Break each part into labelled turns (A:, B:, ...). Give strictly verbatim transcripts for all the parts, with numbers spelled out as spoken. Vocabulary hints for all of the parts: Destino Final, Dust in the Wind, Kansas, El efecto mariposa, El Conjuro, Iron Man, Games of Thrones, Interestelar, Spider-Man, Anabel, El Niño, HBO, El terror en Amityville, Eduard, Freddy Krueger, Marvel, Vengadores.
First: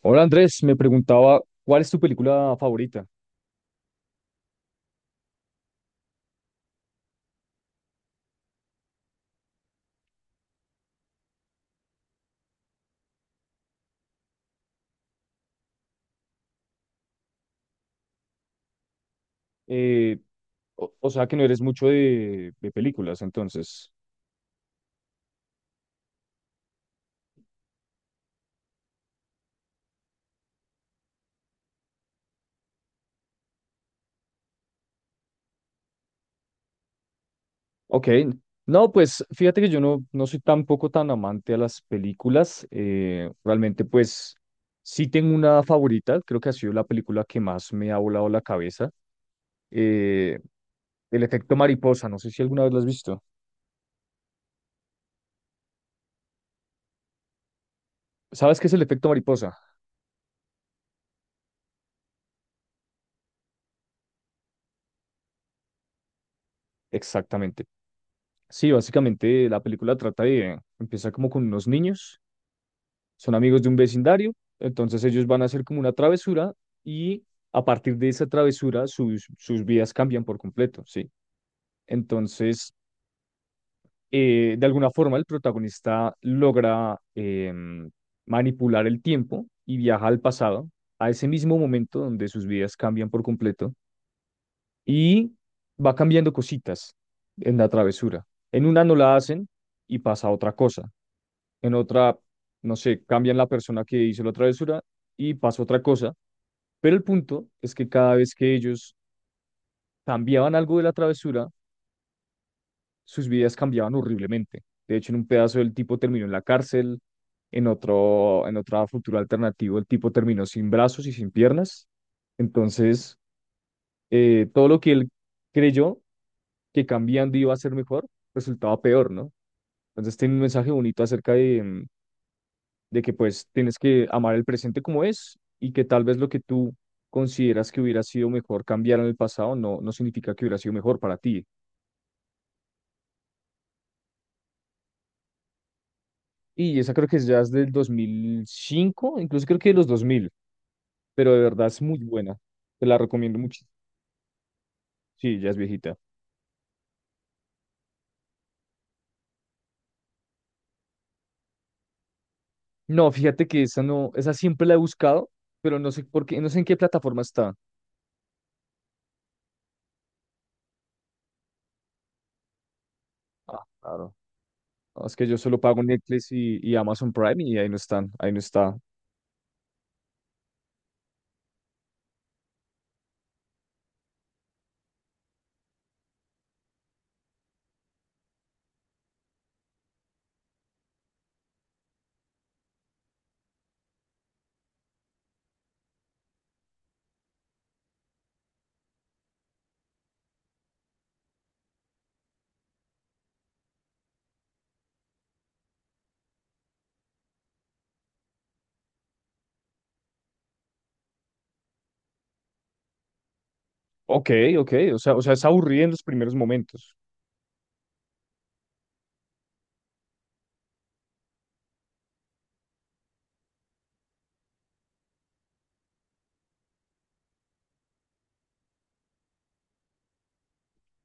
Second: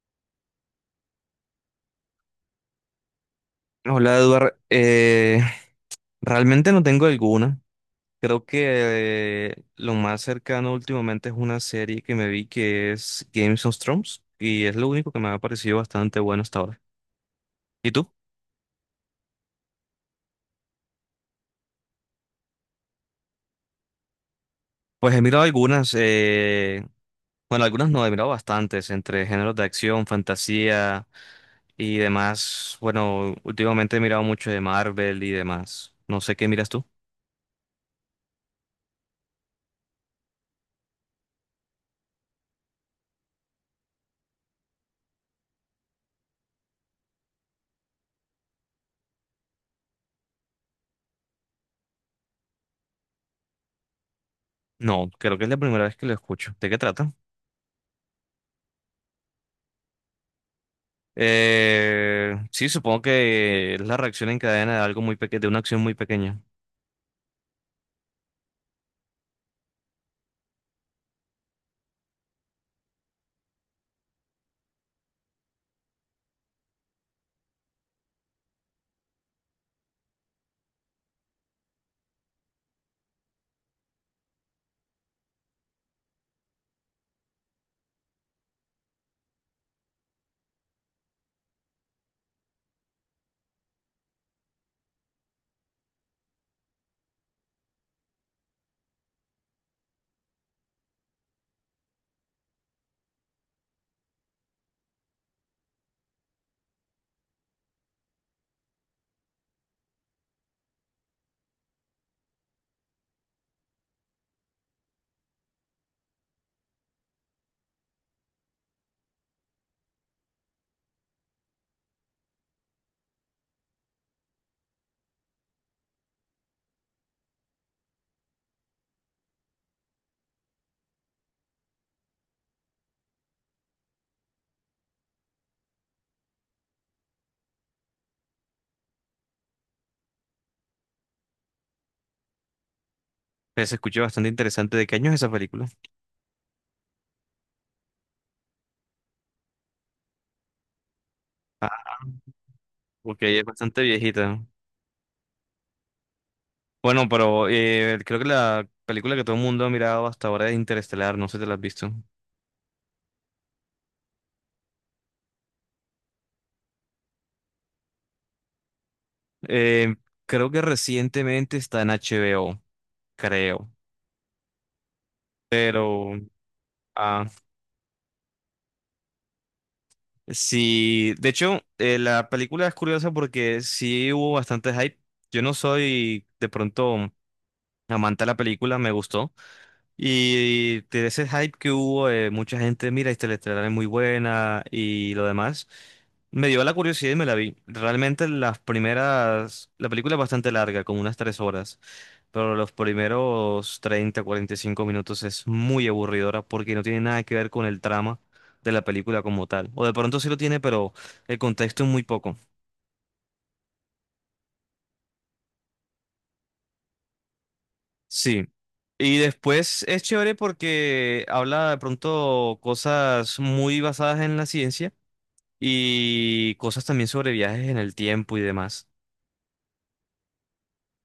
A: Hola, Andrés, me preguntaba cuál es tu película favorita.
B: Hola, Eduard. Eh, realmente no tengo alguna. Creo que eh, lo más cercano últimamente es una serie que me vi que es Games of Thrones y es lo único que me ha parecido bastante bueno hasta ahora. ¿Y tú?
A: Eh, o, o sea que no eres mucho de, de películas, entonces.
B: Pues he mirado algunas, eh, bueno, algunas no, he mirado bastantes, entre géneros de acción, fantasía y demás. Bueno, últimamente he mirado mucho de Marvel y demás. No sé qué miras tú.
A: Ok, no, pues fíjate que yo no, no soy tampoco tan amante a las películas. Eh, realmente pues sí tengo una favorita, creo que ha sido la película que más me ha volado la cabeza. eh, El efecto mariposa, no sé si alguna vez la has visto.
B: No, creo que es la primera vez que lo escucho. ¿De qué trata?
A: ¿Sabes qué es el efecto mariposa?
B: Eh, sí, supongo que es la reacción en cadena de algo muy pequeño, de una acción muy pequeña.
A: Exactamente. Sí, básicamente la película trata de, empieza como con unos niños. Son amigos de un vecindario, entonces ellos van a hacer como una travesura y a partir de esa travesura sus, sus vidas cambian por completo, ¿sí? Entonces, eh, de alguna forma el protagonista logra em, manipular el tiempo y viaja al pasado, a ese mismo momento donde sus vidas cambian por completo y va cambiando cositas en la travesura. En una no la hacen y pasa otra cosa. En otra, no sé, cambian la persona que hizo la travesura y pasa otra cosa. Pero el punto es que cada vez que ellos cambiaban algo de la travesura, sus vidas cambiaban horriblemente. De hecho, en un pedazo el tipo terminó en la cárcel, en otro, en otra futura alternativa el tipo terminó sin brazos y sin piernas. Entonces, eh, todo lo que él creyó que cambiando iba a ser mejor, resultaba peor, ¿no? Entonces tiene un mensaje bonito acerca de, mm, de que pues tienes que amar el presente como es y que tal vez lo que tú consideras que hubiera sido mejor cambiar en el pasado no, no significa que hubiera sido mejor para ti.
B: Pues se escuchó bastante interesante. ¿De qué año es esa película?
A: Y esa creo que es, ya es del dos mil cinco, incluso creo que de los dos mil, pero de verdad es muy buena. Te la recomiendo
B: Porque es
A: mucho.
B: bastante viejita.
A: Sí, ya es viejita.
B: Bueno, pero eh, creo que la película que todo el mundo ha mirado hasta ahora es Interestelar, no sé si te la has visto.
A: No, fíjate que esa no, esa siempre la he buscado, pero no sé por qué, no sé en qué plataforma está.
B: Eh, creo que recientemente está en H B O,
A: Ah,
B: creo.
A: claro. No, es que yo solo pago
B: Pero,
A: Netflix y, y Amazon
B: ah,
A: Prime y ahí no están, ahí no está.
B: sí, de hecho, eh, la película es curiosa porque sí hubo bastante hype. Yo no soy de pronto amante de la película, me gustó. Y de ese hype que hubo, eh, mucha gente, mira, Interestelar es muy buena y lo demás, me dio la curiosidad y me la vi. Realmente las primeras, la película es bastante larga, como unas tres horas, pero los primeros treinta cuarenta y cinco minutos es muy aburridora porque no tiene nada que ver con el trama de la película como tal. O de pronto sí lo tiene, pero el contexto es muy poco.
A: Ok, ok, o sea, o sea, es aburrida en los primeros momentos.
B: Sí. Y después es chévere porque habla de pronto cosas muy basadas en la ciencia y cosas también sobre viajes en el tiempo y demás.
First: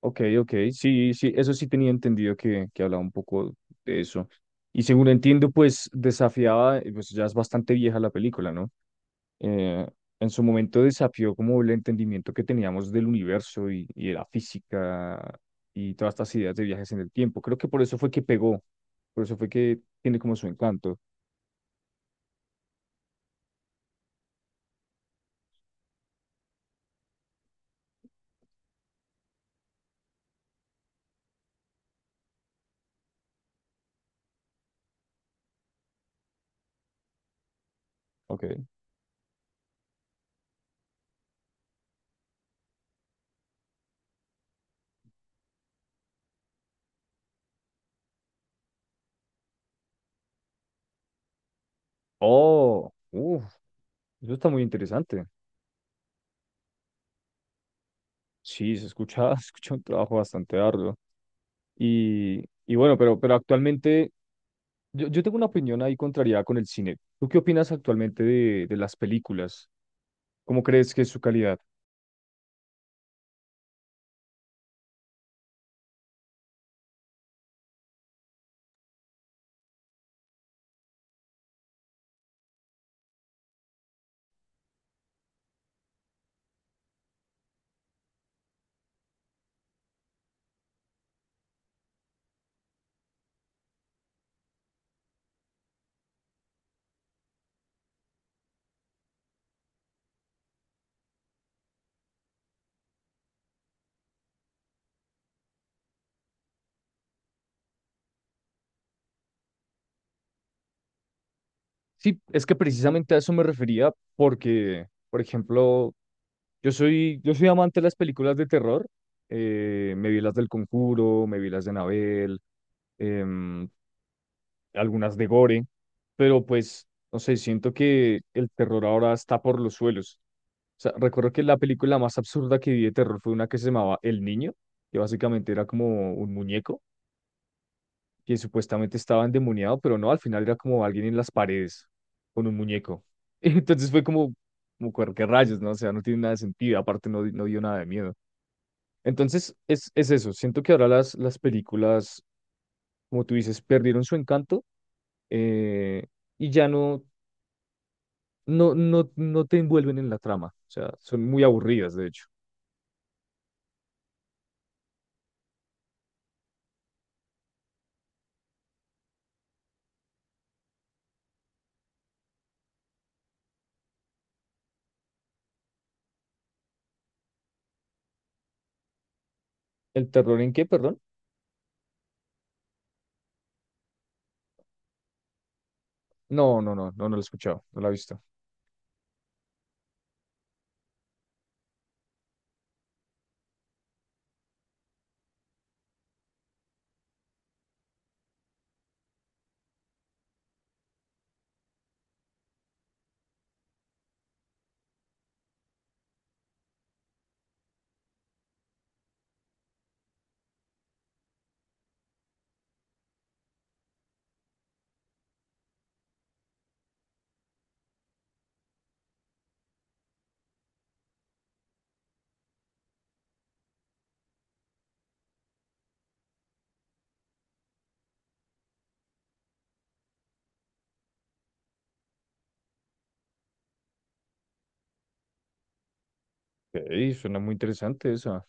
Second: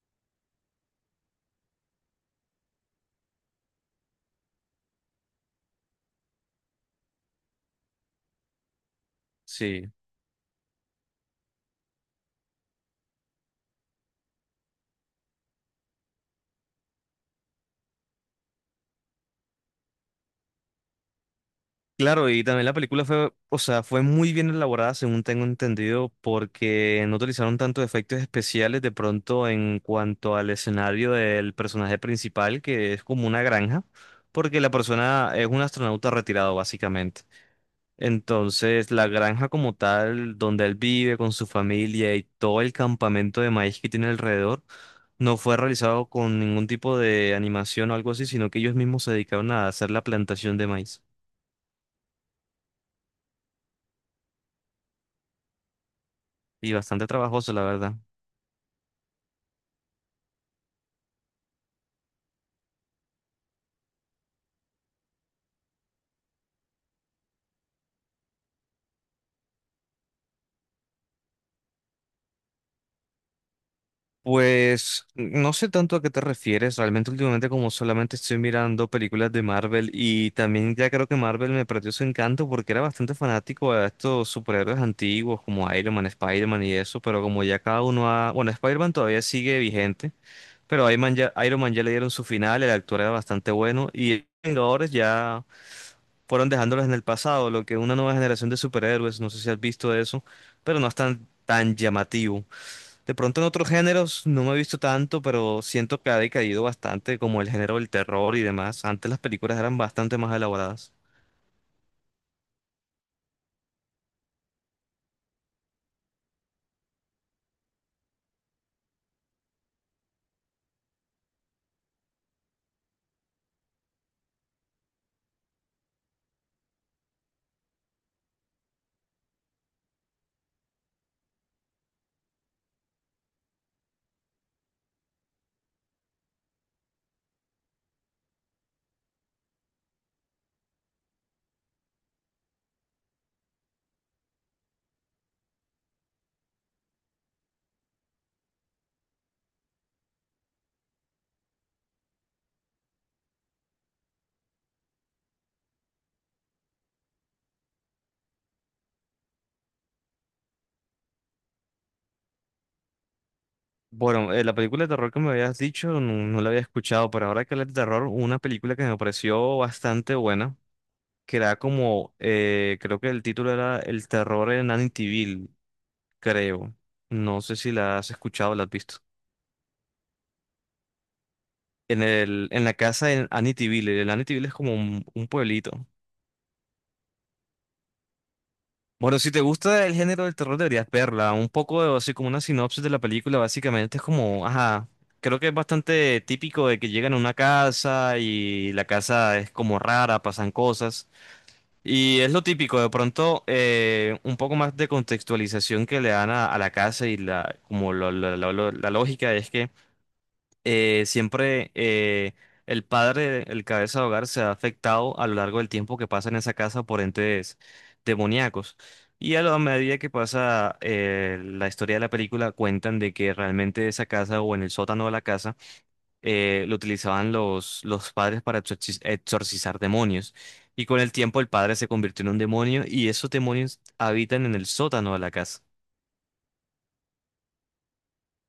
A: Ok, ok, sí, sí, eso sí tenía entendido que, que hablaba un poco de eso. Y según entiendo, pues desafiaba, eh, pues ya es bastante vieja la película, ¿no? Eh,
B: Sí.
A: en su momento desafió como el entendimiento que teníamos del universo y, y de la física y todas estas ideas de viajes en el tiempo. Creo que por eso fue que pegó, por eso fue que tiene como su encanto.
B: Claro, y también la película fue, o sea, fue muy bien elaborada, según tengo entendido, porque no utilizaron tanto efectos especiales de pronto en cuanto al escenario del personaje principal, que es como una granja, porque la persona es un astronauta retirado, básicamente.
A: Ok.
B: Entonces, la granja como tal, donde él vive con su familia y todo el campamento de maíz que tiene alrededor, no fue realizado con ningún tipo de animación o algo así, sino que ellos mismos se dedicaron a hacer la plantación de maíz.
A: Oh, uff, eso está muy interesante.
B: Y bastante trabajoso, la verdad.
A: Sí, se escucha, se escucha un trabajo bastante arduo. Y, y bueno, pero, pero actualmente Yo, yo tengo una opinión ahí contraria con el cine. ¿Tú qué opinas actualmente de, de las películas? ¿Cómo crees que es su calidad?
B: Pues no sé tanto a qué te refieres, realmente últimamente como solamente estoy mirando películas de Marvel y también ya creo que Marvel me perdió su encanto porque era bastante fanático a estos superhéroes antiguos como Iron Man, Spider-Man y eso, pero como ya cada uno ha... Bueno, Spider-Man todavía sigue vigente, pero Iron Man ya, Iron Man ya le dieron su final, el actor era bastante bueno y los Vengadores ya fueron dejándolos en el pasado, lo que una nueva generación de superhéroes, no sé si has visto eso, pero no es tan, tan llamativo. De pronto en otros géneros no me he visto tanto, pero siento que ha decaído bastante, como el género del terror y demás. Antes las películas eran bastante más elaboradas.
A: Sí, es que precisamente a eso me refería porque, por ejemplo, yo soy, yo soy amante de las películas de terror. Eh, me vi las del Conjuro, me vi las de Anabel, em, algunas de Gore, pero pues, no sé, siento que el terror ahora está por los suelos. O sea, recuerdo que la película más absurda que vi de terror fue una que se llamaba El Niño, que básicamente era como un muñeco que supuestamente estaba endemoniado, pero no, al final era como alguien en las paredes con un muñeco. Entonces fue como, como "Cuer- qué rayos", ¿no? O sea, no tiene nada de sentido, aparte no, di- no dio nada de miedo. Entonces es, es eso, siento que ahora las, las películas, como tú dices, perdieron su encanto, eh, y ya no, no, no, no te envuelven en la trama, o sea, son muy aburridas, de hecho.
B: Bueno, eh, la película de terror que me habías dicho no, no la había escuchado, pero ahora que hablas de terror, una película que me pareció bastante buena, que era como, eh, creo que el título era El terror en Amityville, creo. No sé si la has escuchado o la has visto.
A: ¿El terror en qué, perdón?
B: En el, en la casa en Amityville, el Amityville es como un un pueblito.
A: No, no, no, no, no, lo he escuchado, no la he visto.
B: Bueno, si te gusta el género del terror, deberías verla. Un poco de- así como una sinopsis de la película, básicamente es como, ajá, creo que es bastante típico de que llegan a una casa y la casa es como rara, pasan cosas. Y es lo típico, de pronto eh, un poco más de contextualización que le dan a, a la casa y la, como lo- lo- lo- lo- la lógica es que eh, siempre eh, el padre, el cabeza de hogar, se ha afectado a lo largo del tiempo que pasa en esa casa por entes demoníacos. Y a la medida que pasa eh, la historia de la película, cuentan de que realmente esa casa o en el sótano de la casa eh, lo utilizaban los, los padres para exorci- exorcizar demonios. Y con el tiempo el padre se convirtió en un demonio y esos demonios habitan en el sótano de la casa.
A: Ok, suena muy interesante esa.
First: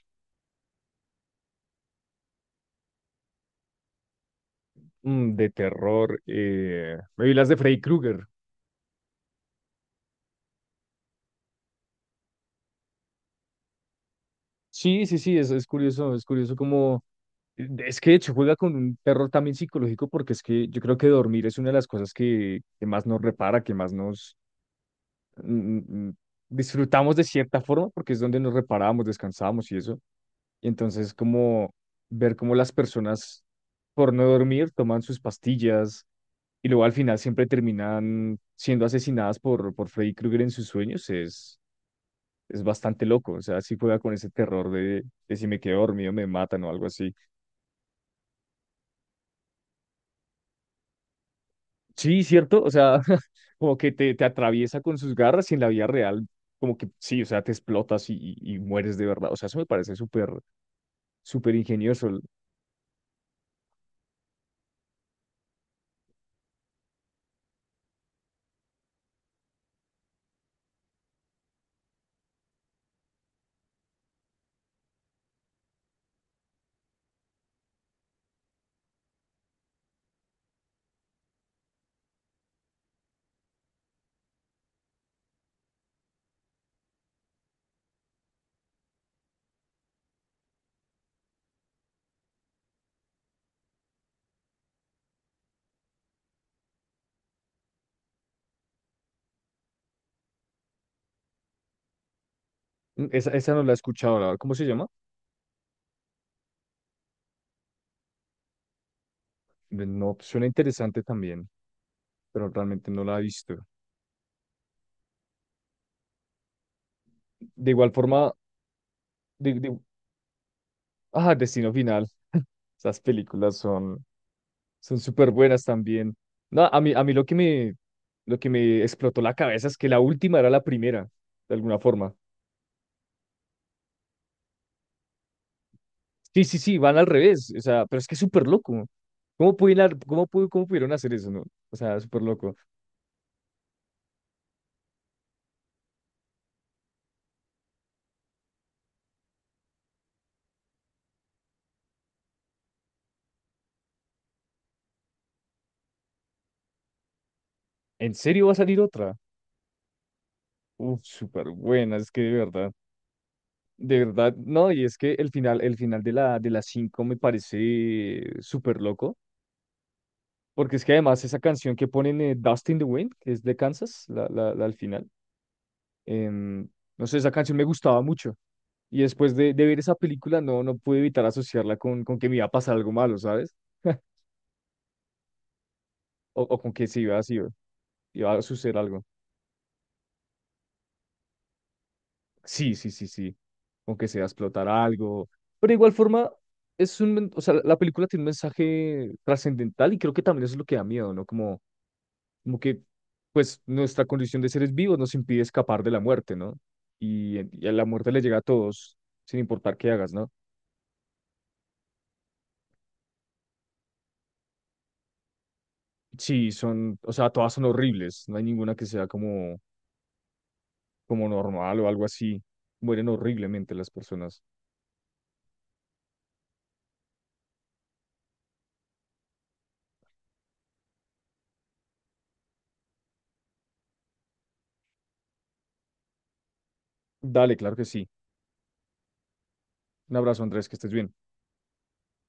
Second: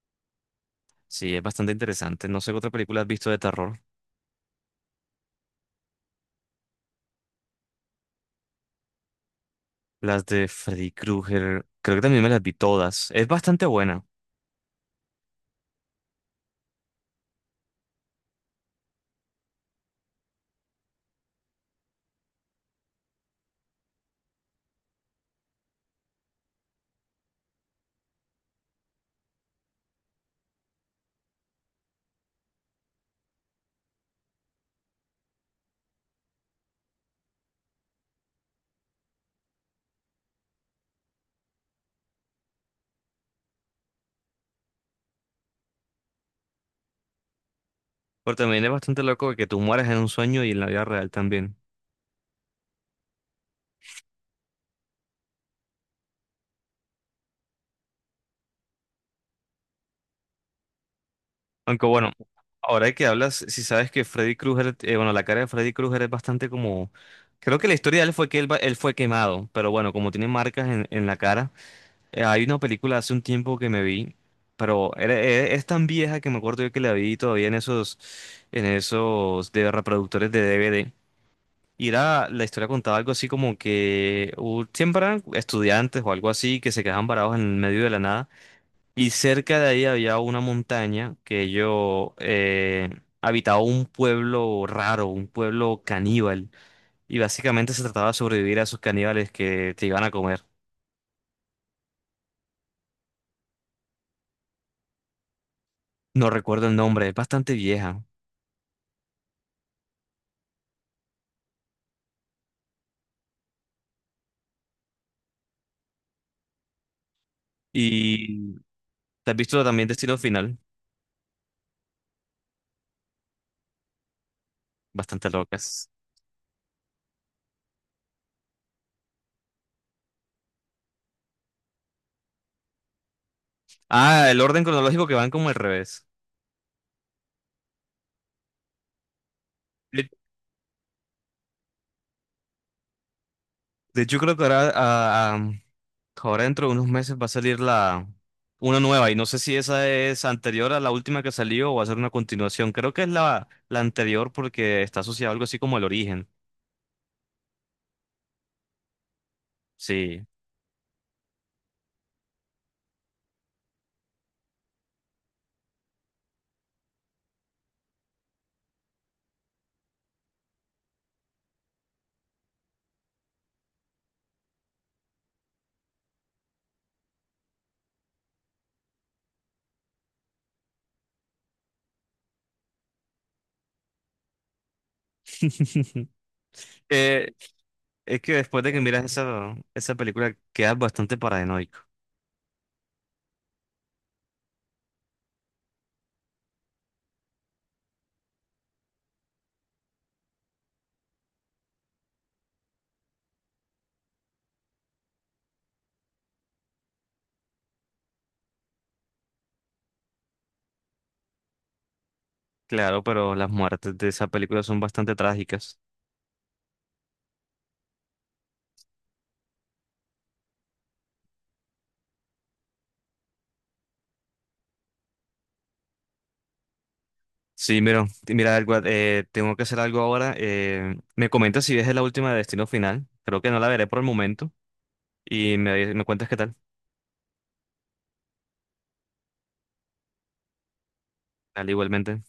B: Sí, es bastante interesante. No sé qué otra película has visto de terror.
A: Mm, de terror. eh, Me vi las de Freddy Krueger.
B: Las de Freddy Krueger, creo que también me las vi todas. Es bastante buena,
A: Sí, sí, sí, es, es curioso, es curioso como... Es que de hecho juega con un terror también psicológico porque es que yo creo que dormir es una de las cosas que, que más nos repara, que más nos, mm, mm, disfrutamos de cierta forma porque es donde nos reparábamos, descansábamos y eso. Y entonces como ver cómo las personas por no dormir toman sus pastillas y luego al final siempre terminan siendo asesinadas por, por Freddy Krueger en sus sueños es, es bastante loco. O sea, sí juega con ese terror de, de si me quedo dormido me matan o algo así.
B: pero también es bastante loco que tú mueras en un sueño y en la vida real también.
A: Sí, cierto. O sea, como que te, te atraviesa con sus garras y en la vida real. Como que sí, o sea, te explotas y, y y mueres de verdad. O sea, eso me parece súper, súper
B: Aunque
A: ingenioso.
B: bueno, ahora que hablas, si sabes que Freddy Krueger, eh, bueno, la cara de Freddy Krueger es bastante como... Creo que la historia de él fue que él, va- él fue quemado, pero bueno, como tiene marcas en, en la cara, eh, hay una película hace un tiempo que me vi, pero era- e- es tan vieja que me acuerdo yo que la vi todavía en esos, en esos de reproductores de D V D. Y era, la historia contaba algo así como que hu- siempre eran estudiantes o algo así que se quedaban varados en el medio de la nada. Y cerca de ahí había una montaña que ellos eh, habitaba un pueblo raro, un pueblo caníbal. Y básicamente se trataba de sobrevivir a esos caníbales que te iban a comer.
A: Mm, Esa, esa no la he escuchado, la verdad. ¿Cómo se llama?
B: No recuerdo el nombre, es bastante vieja.
A: Ve- No, suena interesante también, pero realmente no la he visto. De igual forma,
B: Y te has
A: de,
B: visto
A: de-
B: también Destino Final,
A: ah, Destino Final. Esas películas son, son
B: bastante
A: súper buenas
B: locas.
A: también. No, a mí, a mí lo que me, lo que me explotó la cabeza es que la última era la primera, de alguna forma.
B: Ah, el orden cronológico que van como al revés.
A: Sí, sí, sí, van al revés. O sea, pero es que es súper loco. ¿Cómo pudieron,
B: De,
A: cómo, pu- cómo pudieron hacer eso, no? O sea, súper loco.
B: de hecho, creo que ahora ah, ah, ahora dentro de unos meses va a salir la una nueva y no sé si esa es anterior a la última que salió o va a ser una continuación. Creo que es la, la anterior porque está asociada a algo así como el origen.
A: ¿En serio va a salir otra?
B: Sí.
A: Uf, súper buena, es que de verdad. De verdad, no, y es que el final, el final de la, de las cinco me parece súper loco, porque es que además esa canción que ponen, eh, Dust in the Wind, que es de Kansas, la, la, la al final, em, no sé, esa canción me gustaba mucho. Y después de, de ver esa película, no, no pude evitar asociarla con, con que me iba a pasar algo malo, ¿sabes? O, o con que se iba, a-
B: Eh,
A: se iba
B: es
A: iba
B: que
A: a
B: después de
A: suceder
B: que
A: algo.
B: miras esa, esa película quedas bastante paranoico.
A: Sí, sí, sí, sí. Aunque sea explotar algo. Pero de igual forma, es un, men- o sea, la película tiene un mensaje trascendental y creo que también eso es lo que da miedo, ¿no? Como, como que, pues, nuestra condición de seres vivos nos impide escapar de la muerte, ¿no? Y, y a la muerte le llega a todos, sin importar qué hagas, ¿no?
B: Claro, pero las muertes de esa película son bastante trágicas.
A: Sí, son, o sea, todas son horribles. No hay ninguna que sea como, como normal o algo así. Mueren horriblemente las personas.
B: Sí, mira, mira algo, eh, tengo que hacer algo ahora. Eh, me comentas si ves la última de Destino Final. Creo que no la veré por el momento y me, me cuentas qué tal.
A: Dale, claro que sí. Un abrazo, Andrés, que estés bien.
B: Al igualmente.